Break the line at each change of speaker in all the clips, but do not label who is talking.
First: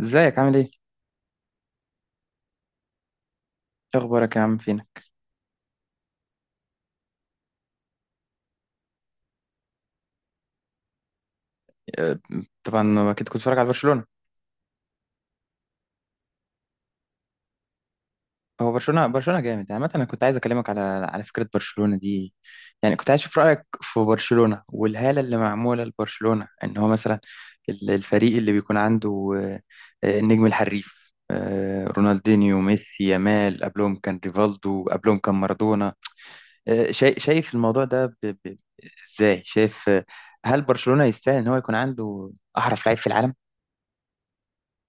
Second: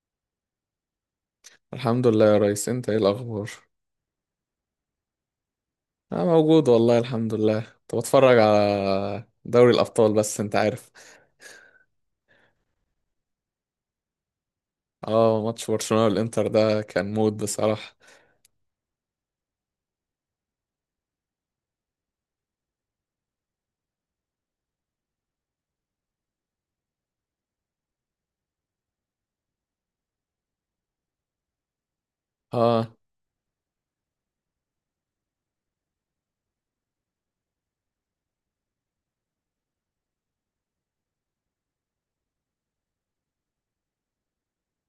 ازيك عامل ايه؟
الحمد لله يا ريس، انت ايه الاخبار؟
ايه اخبارك يا عم فينا؟
انا موجود والله، الحمد لله. كنت بتفرج على دوري الابطال، بس انت عارف.
آه، طبعا اكيد كنت بتتفرج على برشلونة.
اه، ماتش برشلونة والانتر ده كان مود بصراحة.
هو برشلونة برشلونة جامد، يعني مثلا انا كنت عايز اكلمك على فكرة برشلونة دي. يعني كنت عايز اشوف رأيك في برشلونة والهالة اللي معمولة لبرشلونة، ان هو مثلا الفريق اللي بيكون عنده النجم الحريف، رونالدينيو،
اه.
ميسي، يامال، قبلهم كان ريفالدو، قبلهم كان مارادونا. شايف، الموضوع ده ازاي؟ شايف هل برشلونة يستاهل ان هو يكون عنده احرف لعيب في العالم؟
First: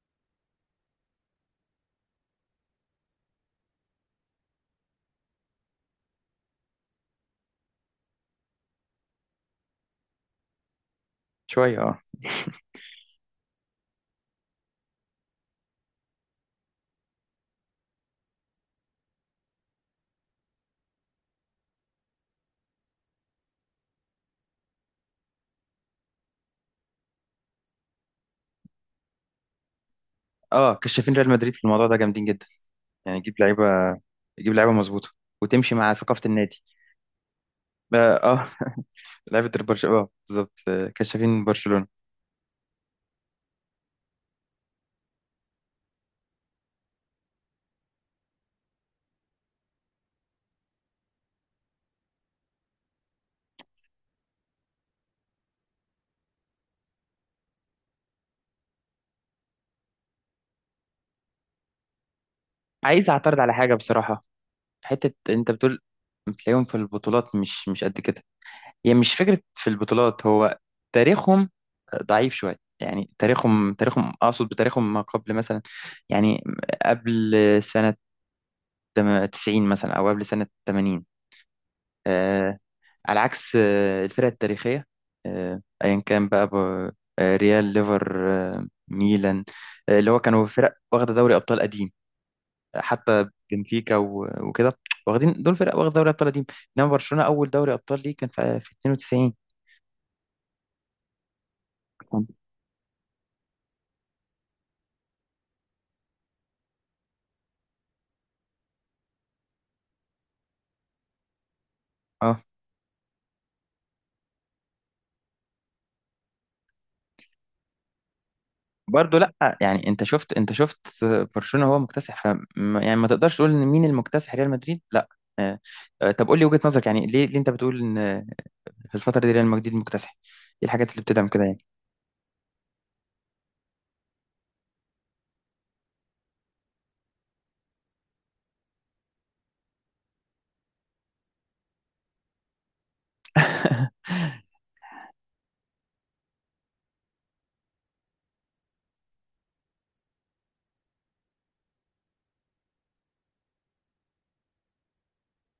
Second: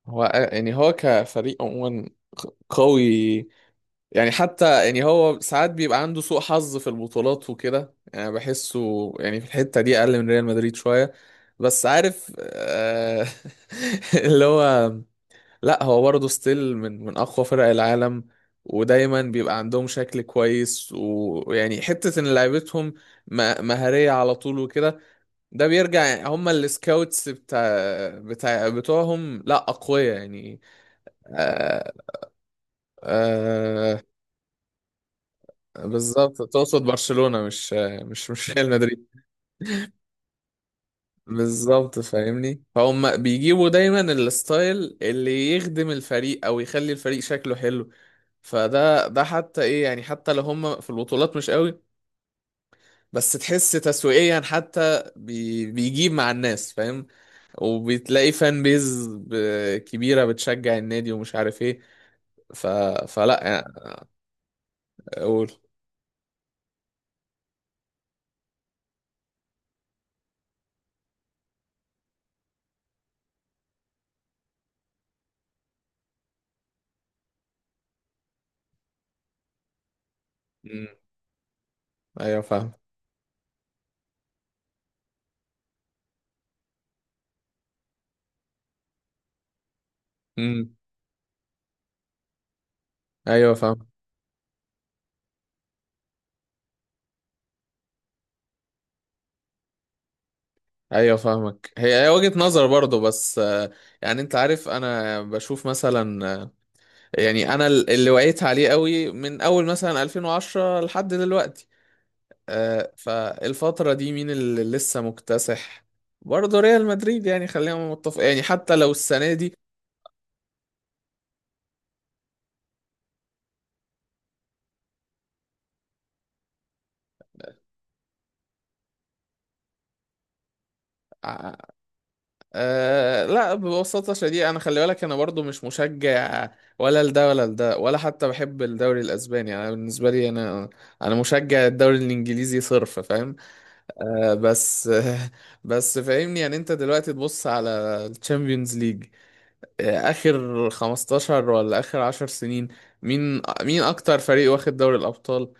هو يعني هو كفريق عموما قوي. يعني حتى يعني هو ساعات بيبقى عنده سوء حظ في البطولات وكده، يعني بحسه يعني في الحتة دي اقل من ريال مدريد شوية.
شوية،
بس
اه.
عارف اللي هو، لا هو برضه ستيل، من اقوى فرق العالم. ودايما بيبقى عندهم شكل كويس ويعني حتة ان لعيبتهم مهارية على طول وكده. ده بيرجع يعني، هم السكاوتس بتاع بتوعهم لا اقوياء يعني.
اه، كشافين ريال مدريد في الموضوع
آه
ده جامدين جدا. يعني يجيب لعيبه،
آه
مظبوطه، وتمشي مع ثقافه
بالظبط،
النادي.
تقصد برشلونة مش
اه
ريال مدريد.
لعيبه برشلونه، اه بالظبط. كشافين برشلونه.
بالظبط، فاهمني فهم. بيجيبوا دايما الستايل اللي يخدم الفريق او يخلي الفريق شكله حلو. فده حتى ايه، يعني حتى لو هم في البطولات مش قوي، بس تحس تسويقيا حتى بيجيب مع الناس، فاهم؟ وبتلاقي فان بيز كبيرة بتشجع النادي ومش عارف ايه. ف
عايز اعترض
فلا
على
يعني.
حاجه بصراحه، حته انت
اقول.
بتقول بتلاقيهم في البطولات مش قد كده. هي يعني مش فكره في البطولات، هو تاريخهم ضعيف شويه، يعني تاريخهم اقصد بتاريخهم، ما قبل مثلا، يعني قبل سنه 90 مثلا، او قبل سنه
مم.
80.
ايوه، فاهم.
على عكس الفرق التاريخية، أيا كان بقى، ريال، ليفر، ميلان، اللي هو كانوا فرق
مم.
واخدة دوري أبطال قديم، حتى
ايوه، فاهم.
بنفيكا وكده. واخدين، دول فرق واخدة دوري أبطال قديم، إنما برشلونة أول دوري أبطال ليه كان في 92.
ايوه، فاهمك. هي
فاهم؟
وجهة نظر برضو، بس، يعني انت عارف انا بشوف مثلا. يعني انا اللي وعيت عليه قوي من اول مثلا 2010 لحد دلوقتي.
اه،
فالفترة دي مين اللي لسه مكتسح؟ برضه ريال مدريد، يعني خلينا متفق، يعني حتى لو
برضه
السنة دي.
لا. يعني انت شفت، برشلونة هو مكتسح. ف يعني ما تقدرش تقول ان مين المكتسح، ريال مدريد لا. آه، طب قول لي وجهة نظرك، يعني ليه، انت بتقول ان في الفترة دي ريال مدريد مكتسح؟ ايه الحاجات اللي بتدعم كده
آه
يعني؟
لا، ببساطة شديدة، انا خلي بالك انا برضه مش مشجع ولا لده ولا لده ولا حتى بحب الدوري الاسباني. انا بالنسبة لي، انا انا مشجع الدوري الانجليزي صرف، فاهم؟ آه بس بس فاهمني. يعني انت دلوقتي تبص على الشامبيونز ليج اخر 15 ولا اخر 10 سنين، مين اكتر فريق واخد دوري الابطال؟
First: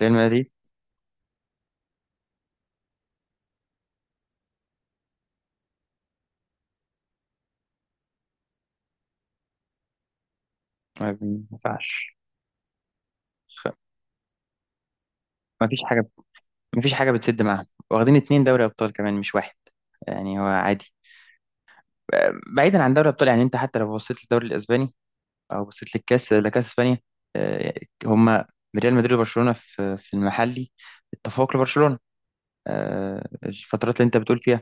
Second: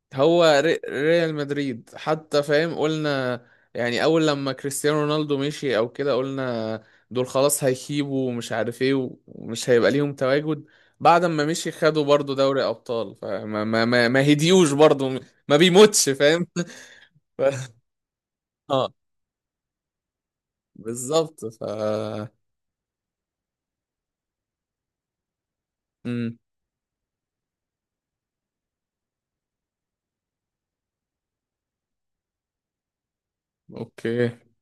ريال مدريد،
هو ريال مدريد، حتى فاهم قلنا يعني اول لما كريستيانو رونالدو مشي او كده قلنا دول خلاص هيخيبوا ومش عارف ايه ومش هيبقى ليهم تواجد.
ما
بعد ما مشي خدوا
ينفعش.
برضو دوري ابطال، فما
خ-
ما ما, ما هديوش برضو. ما
ما فيش حاجة،
بيموتش، فاهم؟
ما فيش حاجة بتسد
ف...
معاهم. واخدين اتنين دوري
اه،
أبطال كمان مش واحد، يعني هو عادي.
بالظبط.
بعيدا عن دوري الأبطال، يعني أنت حتى لو بصيت للدوري الأسباني أو بصيت للكاس،
امم.
لكاس إسبانيا، آه، هما ريال مدريد وبرشلونة في المحلي، التفوق لبرشلونة. الفترات اللي أنت
اوكي.
بتقول فيها،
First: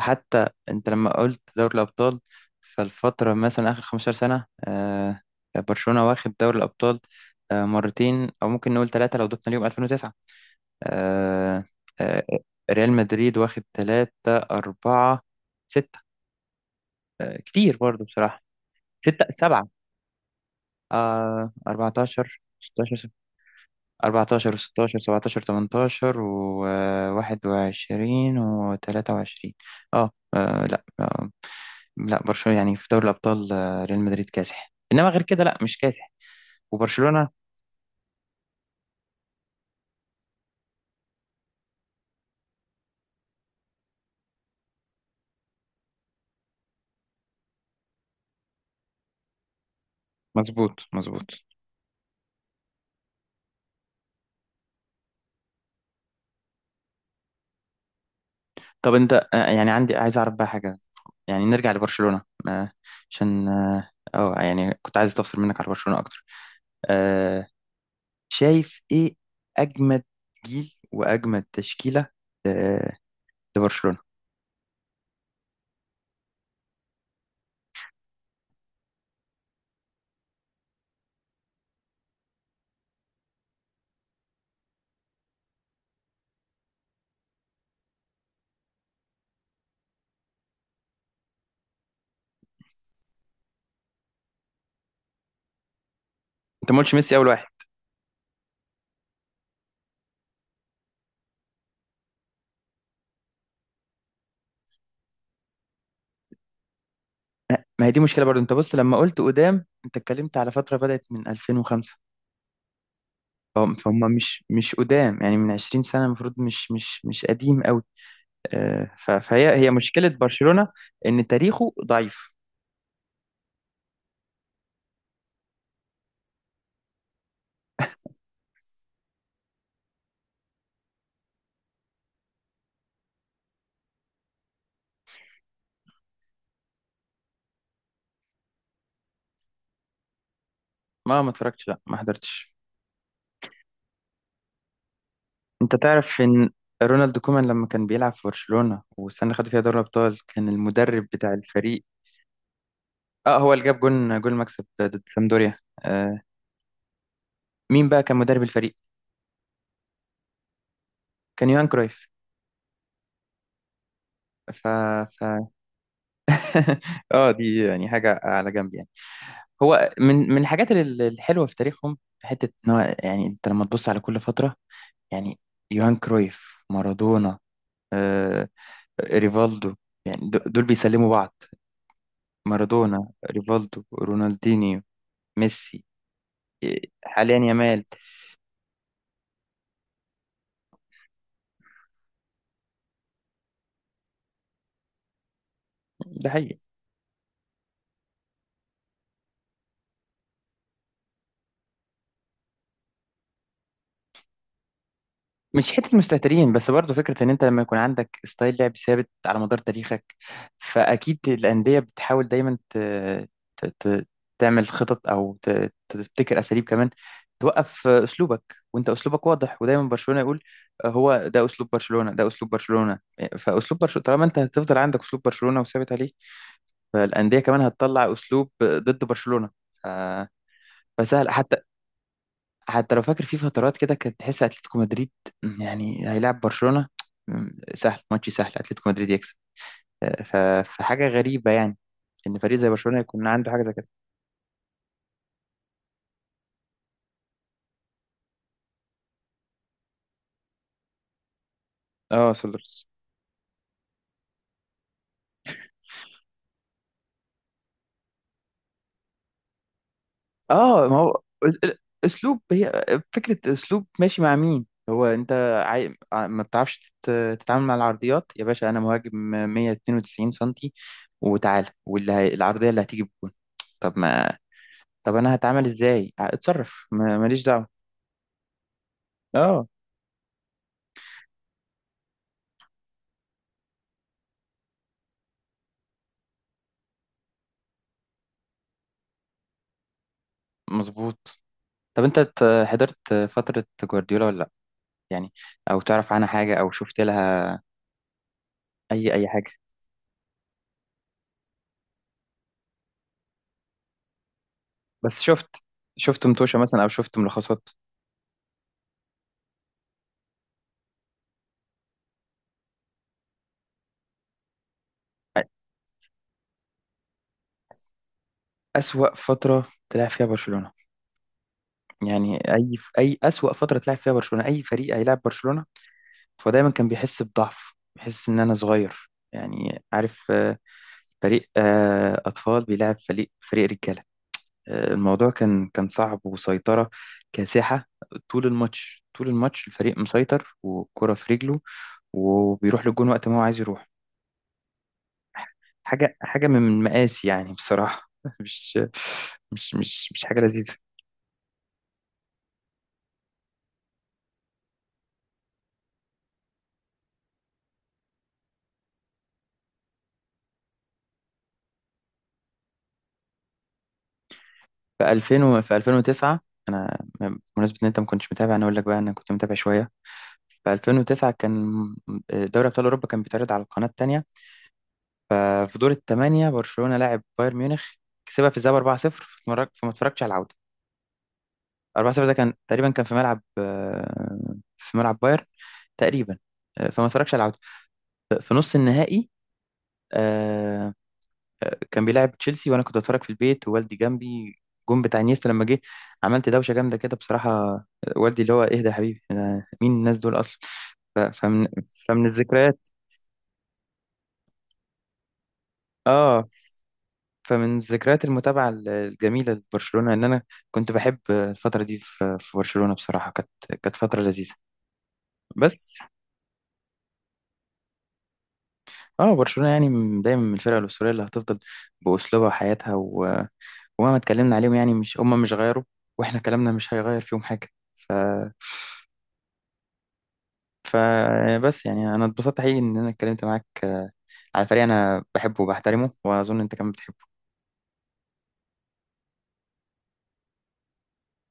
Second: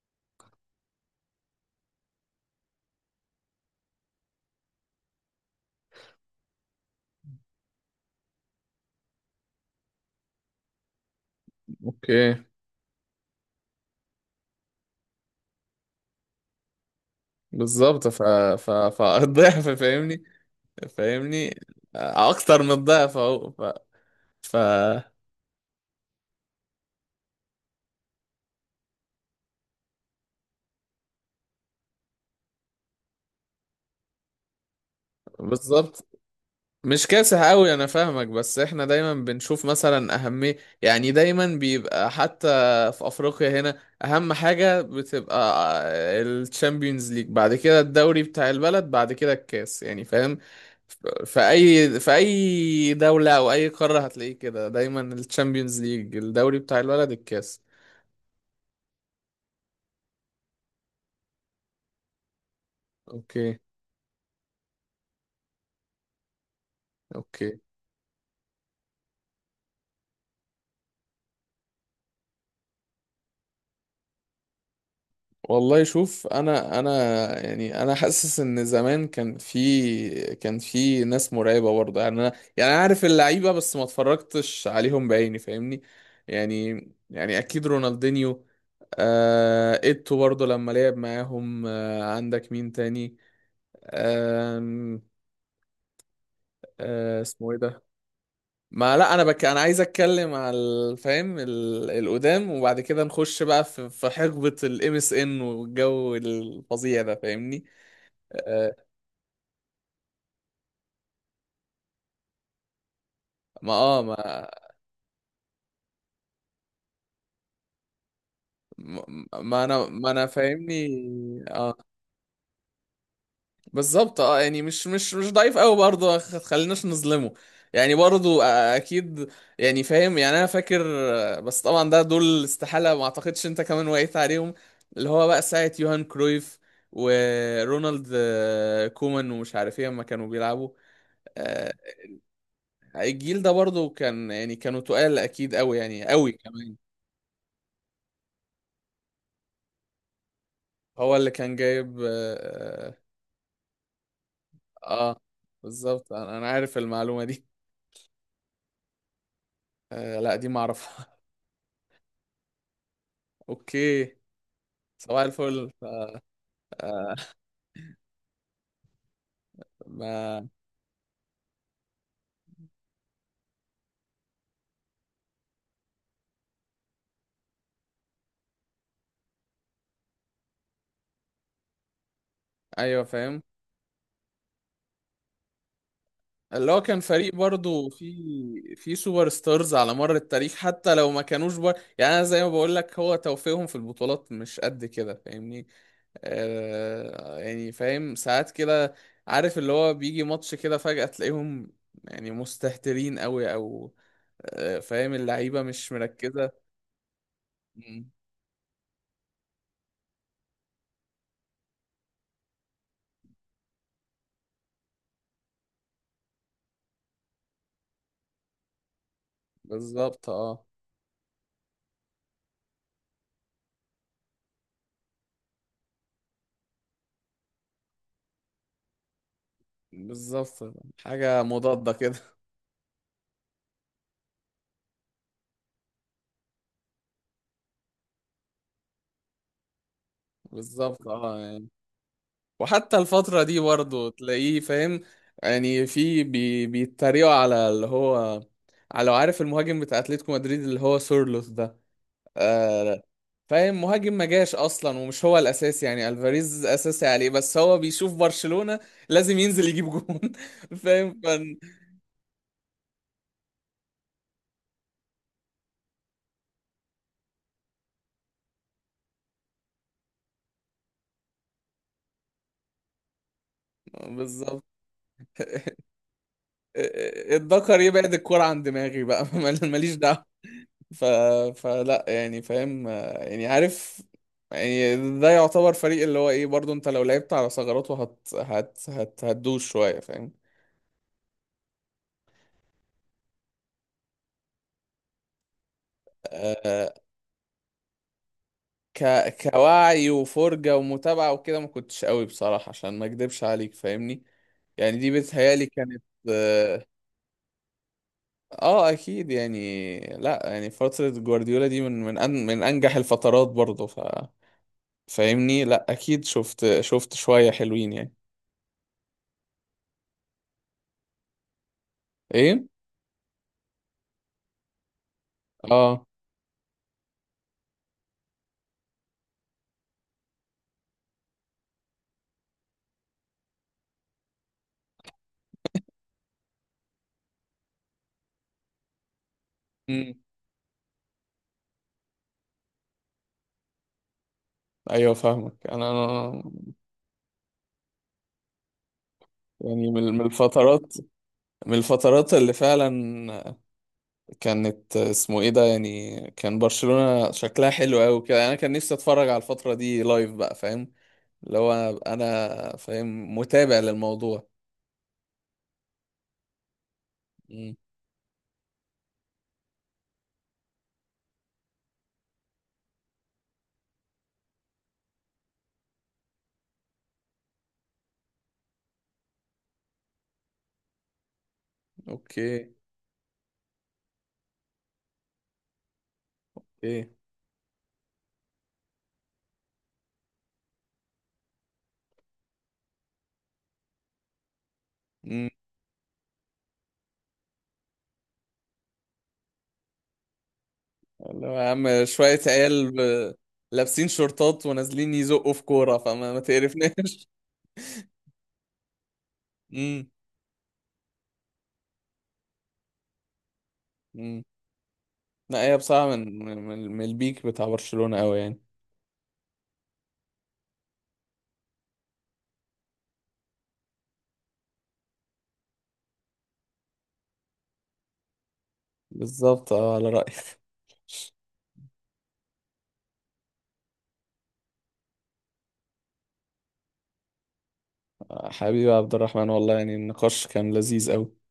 حتى أنت لما قلت دوري الأبطال، فالفترة مثلا آخر 15 سنة، برشلونة واخد دوري الأبطال مرتين أو ممكن نقول ثلاثة لو ضفنا اليوم 2009. آه، آه،
اوكي.
ريال مدريد واخد ثلاثة، أربعة، ستة، كتير برضه
بالظبط. ف
بصراحة.
ف
ستة، سبعة،
فالضعف، فاهمني؟ فاهمني،
14،
اكتر من
16،
الضعف اهو. ف
14
ف
و16، 17، 18 و21 و23. اه لا، لا، برشلونة يعني في دوري الأبطال ريال مدريد كاسح، إنما غير كده لا، مش
بالظبط،
كاسح.
مش
وبرشلونة
كاسح قوي، انا فاهمك. بس احنا دايما بنشوف مثلا اهميه. يعني دايما بيبقى، حتى في افريقيا هنا، اهم حاجه بتبقى الشامبيونز ليج، بعد كده الدوري بتاع البلد، بعد كده الكاس، يعني فاهم.
مظبوط مظبوط.
في اي دوله او اي قاره هتلاقيه كده، دايما الشامبيونز ليج، الدوري بتاع البلد، الكاس.
طب أنت يعني عندي، عايز أعرف بقى حاجة، يعني نرجع لبرشلونة عشان
اوكي.
يعني كنت عايز استفسر منك على برشلونة اكتر. آه
اوكي.
شايف ايه اجمد جيل واجمد تشكيلة آه لبرشلونة؟
والله شوف، انا يعني انا حاسس ان زمان كان في، كان في ناس مرعبه برضه، يعني انا، يعني انا عارف اللعيبه بس ما اتفرجتش عليهم بعيني، فاهمني. يعني اكيد رونالدينيو، ايتو برضه لما لعب معاهم. عندك مين تاني؟ آه
انت ما قلتش ميسي اول واحد.
اسمه ايه ده؟ ما لا، انا انا عايز اتكلم على الفهم القدام، وبعد كده نخش بقى في حقبة الام اس ان والجو الفظيع ده، فاهمني؟
ما هي دي مشكلة برضو، انت بص
آه،
لما قلت قدام، انت اتكلمت على فترة بدأت من 2005،
ما
فهم،
اه ما
مش قدام، يعني من 20 سنة المفروض، مش قديم قوي.
ما
فهي،
ما
هي
انا
مشكلة
ما انا
برشلونة
فاهمني.
ان تاريخه
اه،
ضعيف.
بالظبط، اه، يعني مش ضعيف قوي برضه، خليناش نظلمه. يعني برضه اكيد، يعني فاهم، يعني انا فاكر. بس طبعا ده دول استحالة، ما اعتقدش انت كمان وقيت عليهم، اللي هو بقى ساعة يوهان كرويف ورونالد كومان ومش عارف ايه لما كانوا بيلعبوا.
ما اتفرجتش،
آه،
لا، ما حضرتش.
الجيل ده برضه كان، يعني كانوا تقال اكيد
انت
قوي، يعني
تعرف
قوي
ان
كمان.
رونالد كومان لما كان بيلعب في برشلونة والسنة اللي خدوا فيها دوري ابطال كان المدرب
هو اللي
بتاع
كان
الفريق؟
جايب
اه، هو اللي جاب جون، المكسب ده ضد
آه،
سامدوريا.
بالظبط.
آه
انا عارف المعلومة دي.
مين بقى كان مدرب الفريق؟
لا، دي ما اعرفها.
كان يوهان كرويف.
اوكي.
ف
صباح
ف
الفل. ف- آه،
اه، دي يعني حاجة على جنب يعني. هو من
ما
الحاجات الحلوة في تاريخهم، حتة ان هو يعني انت لما تبص على كل فترة، يعني يوهان كرويف، مارادونا، آه ريفالدو، يعني دول بيسلموا بعض، مارادونا،
ايوه، فاهم.
ريفالدو، رونالدينيو، ميسي،
اللي هو كان فريق
حاليا يامال.
برضو في سوبر ستارز على مر التاريخ، حتى لو ما كانوش يعني انا زي ما بقول لك، هو توفيقهم في البطولات مش قد كده، فاهمني.
ده حقيقي.
يعني فاهم، ساعات كده، عارف اللي هو بيجي ماتش كده فجأة تلاقيهم يعني مستهترين قوي، او فاهم اللعيبة
مش
مش
حته مستهترين
مركزة.
بس، برضه فكره ان انت لما يكون
مم.
عندك ستايل لعب ثابت على مدار تاريخك، فاكيد الانديه بتحاول دايما ت... ت... تعمل خطط، او تبتكر اساليب كمان توقف اسلوبك. وانت اسلوبك واضح، ودايما برشلونه
بالظبط،
يقول
اه.
هو ده اسلوب برشلونه، ده اسلوب برشلونه. فاسلوب برشلونه طالما انت هتفضل عندك اسلوب برشلونه وثابت عليه، فالانديه كمان هتطلع اسلوب ضد برشلونه. ف-
بالظبط،
فسهل
حاجة
حتى،
مضادة كده
حتى لو فاكر في فترات كده كانت تحس اتلتيكو مدريد يعني هيلاعب برشلونة، سهل ماتش، سهل اتلتيكو مدريد يكسب. فحاجة
بالظبط، اه،
غريبة
يعني
يعني، ان فريق زي
وحتى
برشلونة يكون
الفترة
عنده
دي
حاجة زي كده.
برضه تلاقيه، فاهم؟ يعني في بيتريقوا على اللي هو، على لو عارف المهاجم بتاع اتلتيكو مدريد اللي هو سورلوث ده.
اه، سولدرز.
آه فاهم؟ مهاجم ما جاش اصلا ومش هو الاساسي، يعني الفاريز اساسي عليه، بس هو بيشوف برشلونة لازم ينزل يجيب جون
اه، ما هو
فاهم
اسلوب. هي فكرة اسلوب ماشي مع مين. هو انت عاي... آه، ما بتعرفش تتعامل مع العرضيات؟ يا باشا، انا مهاجم 192 سنتي، وتعالى العرضية اللي هتيجي بجون. طب ما
بالظبط.
طب انا هتعامل ازاي؟ اتصرف، ماليش دعوة.
الدكر يبعد الكرة عن دماغي بقى
اه
ماليش دعوة. ف... فلا يعني فاهم، يعني عارف، يعني ده يعتبر فريق اللي هو ايه برضو. انت لو لعبت على ثغراته هتدوش شوية، فاهم؟
مظبوط. طب انت حضرت فترة جوارديولا ولا لا؟ يعني، او تعرف عنها حاجة، او
آه،
شفت لها
ك...
اي حاجة؟
كوعي وفرجة ومتابعة وكده، ما كنتش قوي بصراحة عشان ما اكدبش عليك، فاهمني. يعني دي
بس شفت،
بتهيالي كانت،
متوشة مثلا،
اه،
او شفت ملخصات.
اكيد. يعني لا، يعني فترة جوارديولا دي، من انجح الفترات برضو. فاهمني. لا اكيد، شفت، شوية حلوين يعني.
اسوأ فترة تلعب فيها برشلونة، يعني
ايه.
اي اسوأ فترة تلعب فيها برشلونة اي فريق هيلاعب برشلونة.
اه،
فدايما كان بيحس بضعف، بيحس ان انا صغير، يعني عارف، فريق اطفال بيلعب فريق رجالة. الموضوع كان، صعب. وسيطرة كاسحة، طول الماتش طول الماتش الفريق مسيطر والكرة في رجله، وبيروح للجون وقت ما هو عايز يروح.
ايوه، فاهمك انا.
حاجة
أنا-
من مقاسي يعني بصراحة. مش
يعني من من
مش حاجة لذيذة.
الفترات، اللي فعلا كانت، اسمه ايه ده، يعني كان برشلونة شكلها حلو قوي كده. انا كان نفسي اتفرج على الفترة دي لايف بقى، فاهم؟ اللي هو أبقى انا فاهم، متابع للموضوع.
في 2000 في 2009، أنا
امم.
بمناسبة إن أنت ما كنتش متابع أنا أقول لك بقى، أنا كنت متابع شوية. في 2009 كان دوري أبطال أوروبا كان بيتعرض على القناة التانية. ففي دور الثمانية برشلونة لاعب بايرن ميونخ، كسبها في الذهاب 4-0، فما اتفرجتش على العودة. 4 0 ده كان
اوكي.
تقريبا، كان في ملعب بايرن تقريبا. فما
اوكي.
اتفرجش على العودة. في نص النهائي آه، كان بيلعب تشيلسي، وانا كنت بتفرج في البيت ووالدي جنبي. جون بتاع انيستا
امم.
لما جه، عملت دوشة جامدة كده بصراحة. والدي اللي هو، اهدى يا حبيبي، مين الناس دول اصلا. ف-
اللي هو
فمن
يا عم
فمن
شوية
الذكريات
عيال ب- لابسين شورتات ونازلين يزقوا في كورة، فما ما
اه
تقرفناش
فمن ذكريات المتابعة الجميلة
امم.
لبرشلونة ان انا كنت بحب الفترة دي في برشلونة، بصراحة كانت، فترة
امم.
لذيذة.
لا، هي
بس،
بصراحة، من البيك بتاع برشلونة قوي يعني.
اه برشلونة يعني دايما من الفرق الأسطورية اللي هتفضل بأسلوبها وحياتها ومهما اتكلمنا عليهم، يعني مش غيروا، واحنا كلامنا مش هيغير فيهم حاجة. ف...
بالظبط، اه، على رأيك.
ف بس يعني انا اتبسطت حقيقي ان انا اتكلمت معاك على فريق انا بحبه وبحترمه، واظن انت كمان بتحبه.
حبيبي يا عبد الرحمن، والله يعني النقاش كان لذيذ أوي.